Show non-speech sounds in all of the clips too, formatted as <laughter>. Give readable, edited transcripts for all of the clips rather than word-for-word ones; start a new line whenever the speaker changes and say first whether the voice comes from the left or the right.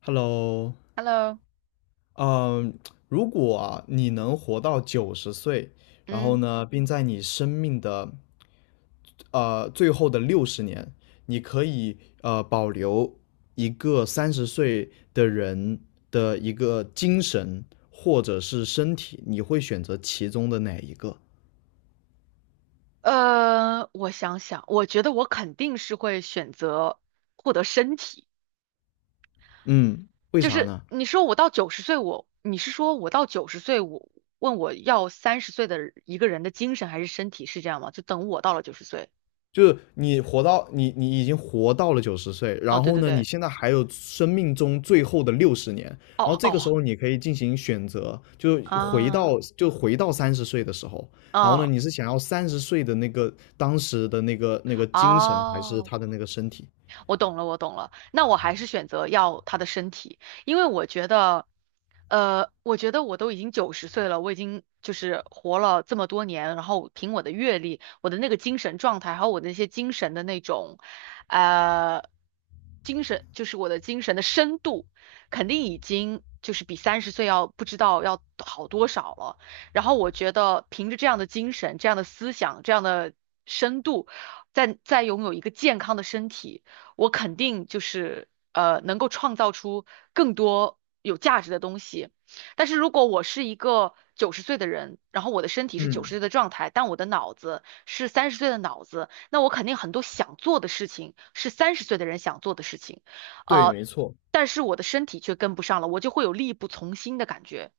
left: Hello，
right: Hello，
left: 嗯，如果啊你能活到九十岁，然后
right: 嗯，
left: 呢，并在你生命的最后的六十年，你可以保留一个三十岁的人的一个精神或者是身体，你会选择其中的哪一个？
right: 我想想，我觉得我肯定是会选择获得身体。
left: 嗯，为啥呢？
right: 你是说我到九十岁我问我要三十岁的人一个人的精神还是身体是这样吗？就等我到了九十岁。
left: 就是你已经活到了九十岁，
right: 哦，
left: 然
right: 对
left: 后
right: 对
left: 呢，你
right: 对，
left: 现在还有生命中最后的六十年，
right: 哦
left: 然后这个时
right: 哦
left: 候你可以进行选择，就回
right: 啊
left: 到就回到三十岁的时候，然后呢，
right: 啊
left: 你是想要三十岁的那个当时的那个精神，还是
right: 哦，
left: 他的那个身体？
right: 我懂了，我懂了。那我还是选择要他的身体，因为我觉得我都已经九十岁了，我已经就是活了这么多年，然后凭我的阅历、我的那个精神状态，还有我的那些精神的那种，呃，精神就是我的精神的深度，肯定已经就是比三十岁要不知道要好多少了。然后我觉得凭着这样的精神、这样的思想、这样的深度，再拥有一个健康的身体。我肯定就是能够创造出更多有价值的东西。但是如果我是一个九十岁的人，然后我的身体是九十
left: 嗯，
right: 岁的状态，但我的脑子是三十岁的脑子，那我肯定很多想做的事情是三十岁的人想做的事情，
left: 对，
right: 呃，
left: 没错。
right: 但是我的身体却跟不上了，我就会有力不从心的感觉，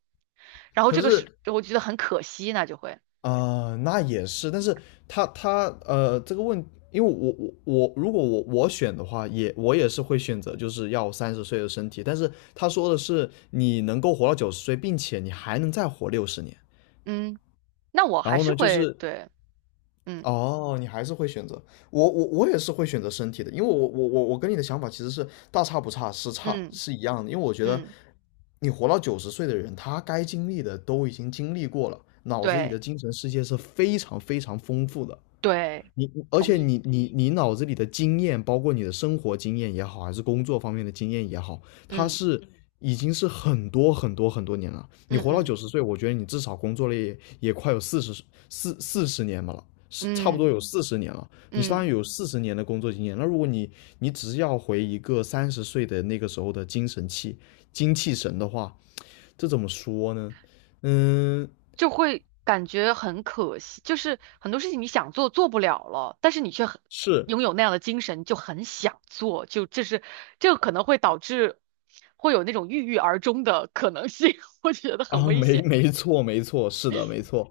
right: 然后
left: 可
right: 这个是
left: 是
right: 我觉得很可惜，那就会，
left: 啊、那也是，但是他他呃，这个问，因为我我我，如果我选的话，也也是会选择就是要三十岁的身体，但是他说的是你能够活到九十岁，并且你还能再活六十年，
right: 嗯，那我
left: 然
right: 还
left: 后
right: 是
left: 呢，就
right: 会
left: 是
right: 对，嗯
left: 哦，你还是会选择我也是会选择身体的，因为我跟你的想法其实是大差不差，
right: 嗯
left: 是一样的，因为我觉得
right: 嗯，
left: 你活到九十岁的人，他该经历的都已经经历过了，脑子里的
right: 对
left: 精神世界是非常非常丰富的。
right: 对，
left: 你而
right: 同
left: 且
right: 意。
left: 你你你脑子里的经验，包括你的生活经验也好，还是工作方面的经验也好，它
right: 嗯
left: 是嗯已经是很多很多很多年了。你
right: 嗯
left: 活到九
right: 嗯
left: 十岁，我觉得你至少工作了也快有四十年吧了，是差不多
right: 嗯
left: 有四十年了。你相当于
right: 嗯，
left: 有四十年的工作经验。那如果你只是要回一个三十岁的那个时候的精气神的话，这怎么说呢？嗯，
right: 就会感觉很可惜，就是很多事情你想做做不了了，但是你却很
left: 是
right: 拥有那样的精神，就很想做，就这是这个可能会导致会有那种郁郁而终的可能性，<laughs> 我觉得很
left: 啊，
right: 危险。
left: 没错没错，是的，没错。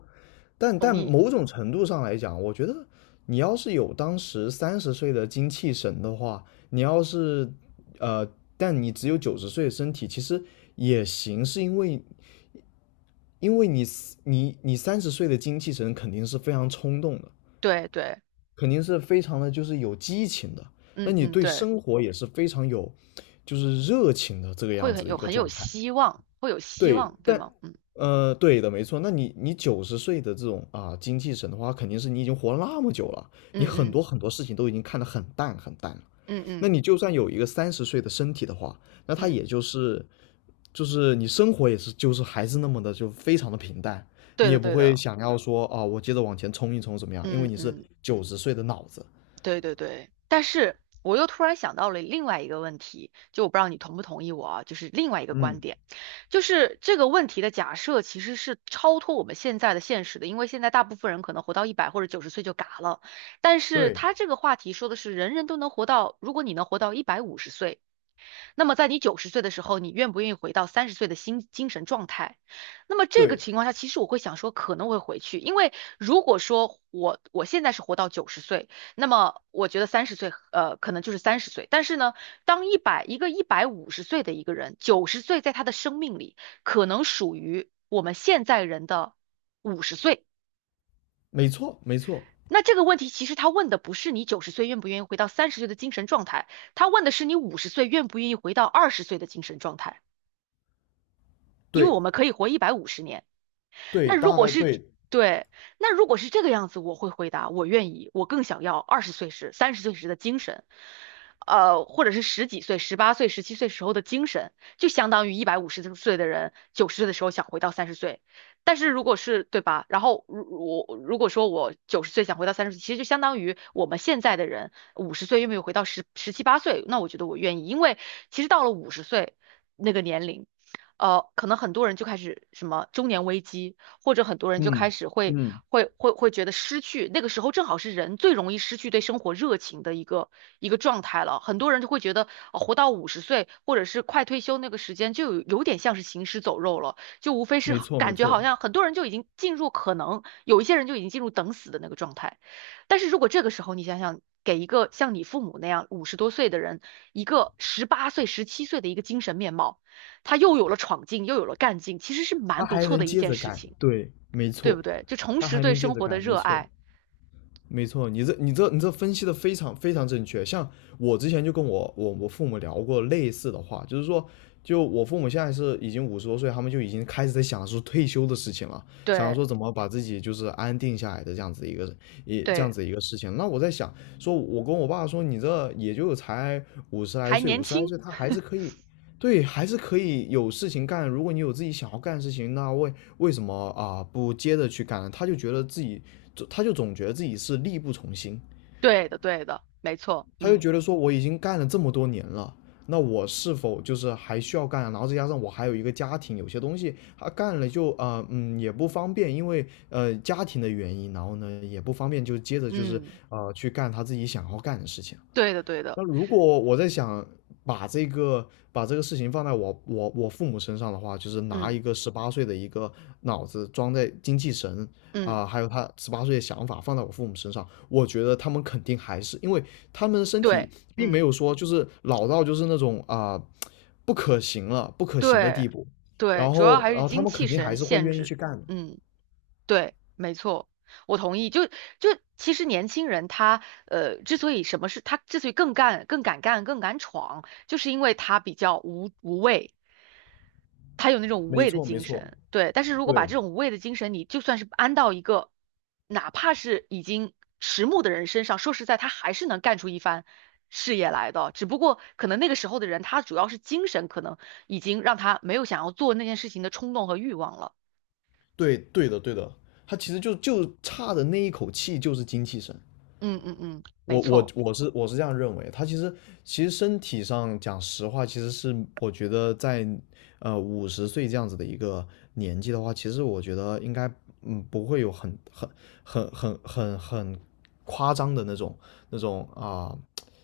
left: 但某种程度上来讲，我觉得你要是有当时三十岁的精气神的话，你要是呃，但你只有九十岁的身体，其实也行，是因为你三十岁的精气神肯定是非常冲动的，
right: 对对，
left: 肯定是非常的就是有激情的，那
right: 嗯
left: 你
right: 嗯
left: 对
right: 对，
left: 生活也是非常有就是热情的这个
right: 会
left: 样
right: 很
left: 子的一
right: 有
left: 个
right: 很有
left: 状态。
right: 希望，会有希
left: 对，
right: 望，对吗？嗯
left: 对的，没错。那你九十岁的这种啊精气神的话，肯定是你已经活了那么久了，你很
right: 嗯嗯
left: 多很多事情都已经看得很淡很淡了。
right: 嗯
left: 那
right: 嗯
left: 你就算有一个三十岁的身体的话，那他
right: 嗯，
left: 也就是就是你生活也是就是还是那么的就非常的平淡，你
right: 对
left: 也
right: 的
left: 不
right: 对
left: 会
right: 的，
left: 想要说啊我接着往前冲一冲怎么样，因为
right: 嗯
left: 你是
right: 嗯。
left: 九十岁的脑子。
right: 对对对，但是我又突然想到了另外一个问题，就我不知道你同不同意我啊，就是另外一个观
left: 嗯，
right: 点，就是这个问题的假设其实是超脱我们现在的现实的，因为现在大部分人可能活到一百或者九十岁就嘎了，但是
left: 对
right: 他这个话题说的是人人都能活到，如果你能活到一百五十岁，那么在你九十岁的时候，你愿不愿意回到三十岁的精神状态？那么这个
left: 对，
right: 情况下，其实我会想说可能会回去，因为如果说我现在是活到九十岁。那么我觉得三十岁，可能就是三十岁。但是呢，当一个一百五十岁的一个人，九十岁在他的生命里，可能属于我们现在人的五十岁。
left: 没错没错，
right: 那这个问题其实他问的不是你九十岁愿不愿意回到三十岁的精神状态，他问的是你五十岁愿不愿意回到二十岁的精神状态。因为我
left: 对
right: 们可以活150年，
left: 对，
right: 那如
left: 大
right: 果
left: 概
right: 是
left: 对，
right: 对，那如果是这个样子，我会回答我愿意，我更想要二十岁时、三十岁时的精神，或者是十几岁、十八岁、十七岁时候的精神，就相当于一百五十岁的人九十岁的时候想回到三十岁。但是如果是对吧？然后我如果说我九十岁想回到三十岁，其实就相当于我们现在的人五十岁又没有回到十七八岁，那我觉得我愿意，因为其实到了五十岁那个年龄。可能很多人就开始什么中年危机，或者很多人就开
left: 嗯
right: 始会
left: 嗯，
right: 会会会觉得失去，那个时候正好是人最容易失去对生活热情的一个一个状态了。很多人就会觉得，活到五十岁或者是快退休那个时间，就有点像是行尸走肉了，就无非是
left: 没
right: 好
left: 错没
right: 感觉好
left: 错。
right: 像很多人就已经进入可能有一些人就已经进入等死的那个状态。但是如果这个时候你想想，给一个像你父母那样50多岁的人一个十八岁、十七岁的一个精神面貌。他又有了闯劲，又有了干劲，其实是
left: 他
right: 蛮不
left: 还
right: 错的
left: 能
right: 一
left: 接
right: 件
left: 着
right: 事
left: 干，
right: 情，
left: 对，没
right: 对
left: 错，
right: 不对？就重
left: 他
right: 拾
left: 还
right: 对
left: 能接
right: 生
left: 着
right: 活的
left: 干，没
right: 热
left: 错，
right: 爱，
left: 没错，你这分析的非常非常正确。像我之前就跟我父母聊过类似的话，就是说，就我父母现在是已经50多岁，他们就已经开始在想说退休的事情了，想
right: 对
left: 说怎么把自己就是安定下来的这样
right: 对，
left: 子一个事情。那我在想，说我跟我爸说，你这也就才五十来
right: 还
left: 岁，
right: 年
left: 五十来
right: 轻，
left: 岁他还是可
right: <laughs>
left: 以对，还是可以有事情干。如果你有自己想要干的事情，那为什么啊、不接着去干呢他就总觉得自己是力不从心，
right: 对的对的，没错，
left: 他就
right: 嗯
left: 觉得说我已经干了这么多年了，那我是否就是还需要干啊然后再加上我还有一个家庭，有些东西他干了就啊、也不方便，因为家庭的原因，然后呢也不方便就接着就是
right: 嗯，
left: 去干他自己想要干的事情。
right: 对的对的，
left: 那如果我在想把这个把这个事情放在我父母身上的话，就是拿
right: 嗯
left: 一个十八岁的一个脑子装在精气神
right: 嗯，
left: 啊、还有他十八岁的想法放在我父母身上，我觉得他们肯定还是因为他们的身
right: 对，
left: 体并没
right: 嗯
left: 有说就是老到就是那种啊、不可行的
right: 对
left: 地步，
right: 对，主要还
left: 然
right: 是
left: 后他
right: 精
left: 们
right: 气
left: 肯定
right: 神
left: 还是会
right: 限
left: 愿意
right: 制，
left: 去干的。
right: 嗯，对，没错。我同意，就其实年轻人他之所以更干、更敢干、更敢闯，就是因为他比较无畏，他有那种无
left: 没
right: 畏的
left: 错，没
right: 精
left: 错，
right: 神，对。但是如果把
left: 对，
right: 这种无畏的精神，你就算是安到一个，哪怕是已经迟暮的人身上，说实在，他还是能干出一番事业来的。只不过可能那个时候的人，他主要是精神可能已经让他没有想要做那件事情的冲动和欲望了。
left: 对，对的对的，他其实就差的那一口气就是精气神。
right: 嗯嗯嗯，没错。
left: 我是这样认为，他其实身体上讲实话，其实是我觉得在50岁这样子的一个年纪的话，其实我觉得应该不会有很夸张的那种啊、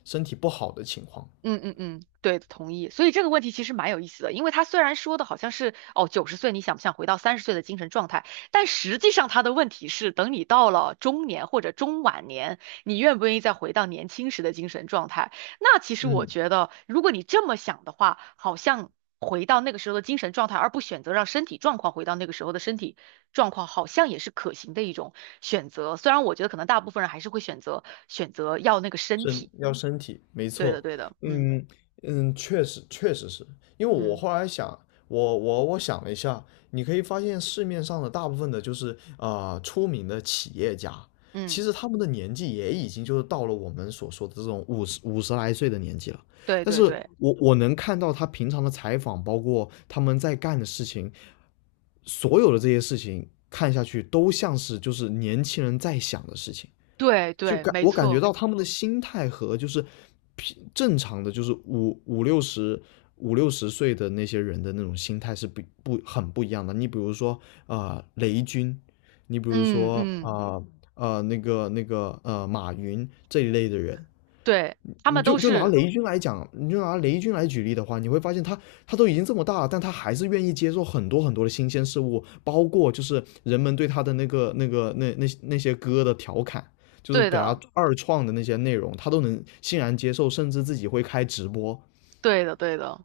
left: 身体不好的情况。
right: 嗯嗯嗯，对，同意。所以这个问题其实蛮有意思的，因为他虽然说的好像是哦，九十岁你想不想回到三十岁的精神状态，但实际上他的问题是，等你到了中年或者中晚年，你愿不愿意再回到年轻时的精神状态？那其实我
left: 嗯。
right: 觉得，如果你这么想的话，好像回到那个时候的精神状态，而不选择让身体状况回到那个时候的身体状况，好像也是可行的一种选择。虽然我觉得可能大部分人还是会选择要那个身体。
left: 身体，没
right: 对的，
left: 错，
right: 对的，嗯
left: 嗯嗯，确实确实是因为我
right: 嗯。
left: 后来想，我想了一下，你可以发现市面上的大部分的就是出名的企业家，其
right: 嗯，
left: 实他们的年纪也已经就是到了我们所说的这种五十来岁的年纪了，
right: 对
left: 但
right: 对
left: 是
right: 对
left: 我能看到他平常的采访，包括他们在干的事情，所有的这些事情看下去都像是就是年轻人在想的事情。
right: 对对，没
left: 我感觉
right: 错，
left: 到他们的心态和就是正常的，就是五六十岁的那些人的那种心态是不不很不一样的。你比如说啊、雷军，你比如
right: 嗯
left: 说啊
right: 嗯，
left: 那个马云这一类的人，
right: 对，他
left: 你
right: 们都
left: 就拿
right: 是
left: 雷军来讲，你就拿雷军来举例的话，你会发现他都已经这么大了，但他还是愿意接受很多很多的新鲜事物，包括就是人们对他的那些歌的调侃，就是
right: 对
left: 给
right: 的，
left: 他二创的那些内容，他都能欣然接受，甚至自己会开直播，
right: 对的对的，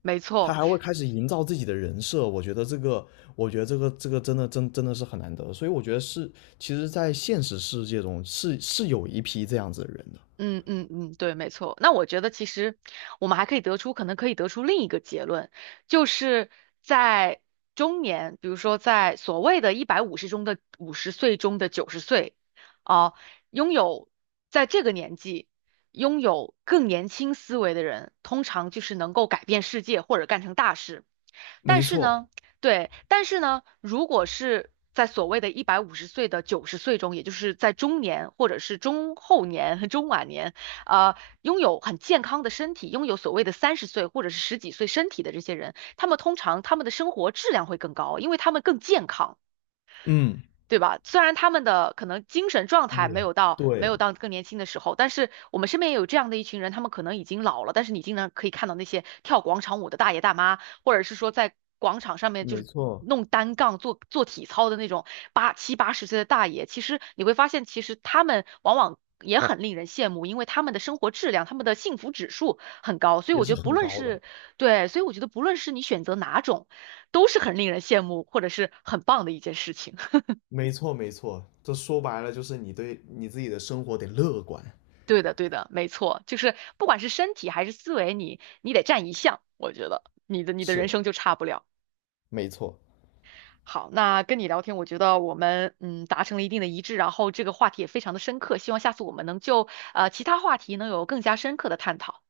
right: 没
left: 他
right: 错。
left: 还会开始营造自己的人设。我觉得这个真的是很难得，所以我觉得是，其实，在现实世界中是有一批这样子的人的，
right: 嗯嗯嗯，对，没错。那我觉得其实我们还可以得出，可能可以得出另一个结论，就是在中年，比如说在所谓的一百五十中的五十岁中的九十岁，啊、拥有在这个年纪拥有更年轻思维的人，通常就是能够改变世界或者干成大事。但
left: 没
right: 是
left: 错，
right: 呢，对，但是呢，如果是在所谓的一百五十岁的九十岁中，也就是在中年或者是中后年、<laughs> 和中晚年，呃，拥有很健康的身体，拥有所谓的三十岁或者是十几岁身体的这些人，他们通常他们的生活质量会更高，因为他们更健康。
left: 嗯，
right: 对吧？虽然他们的可能精神状态没
left: 也
right: 有到没
left: 对。
right: 有到更年轻的时候，但是我们身边也有这样的一群人，他们可能已经老了，但是你经常可以看到那些跳广场舞的大爷大妈，或者是说在广场上面就
left: 没
right: 是
left: 错，
right: 弄单杠做做体操的那种八十岁的大爷，其实你会发现，其实他们往往也很令人羡慕，因为他们的生活质量、他们的幸福指数很高，所以
left: 也
right: 我觉
left: 是
right: 得不
left: 很
right: 论
left: 高的。
right: 是对，所以我觉得不论是你选择哪种，都是很令人羡慕或者是很棒的一件事情。
left: 没错，没错，这说白了就是你对你自己的生活得乐观。
right: 对的，对的，没错，就是不管是身体还是思维，你得占一项，我觉得你的人
left: 是，
right: 生就差不了。
left: 没错。
right: 好，那跟你聊天，我觉得我们达成了一定的一致，然后这个话题也非常的深刻，希望下次我们能就其他话题能有更加深刻的探讨。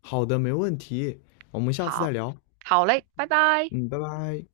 left: 好的，没问题，我们下次再
right: 好，
left: 聊。
right: 好嘞，拜拜。
left: 嗯，拜拜。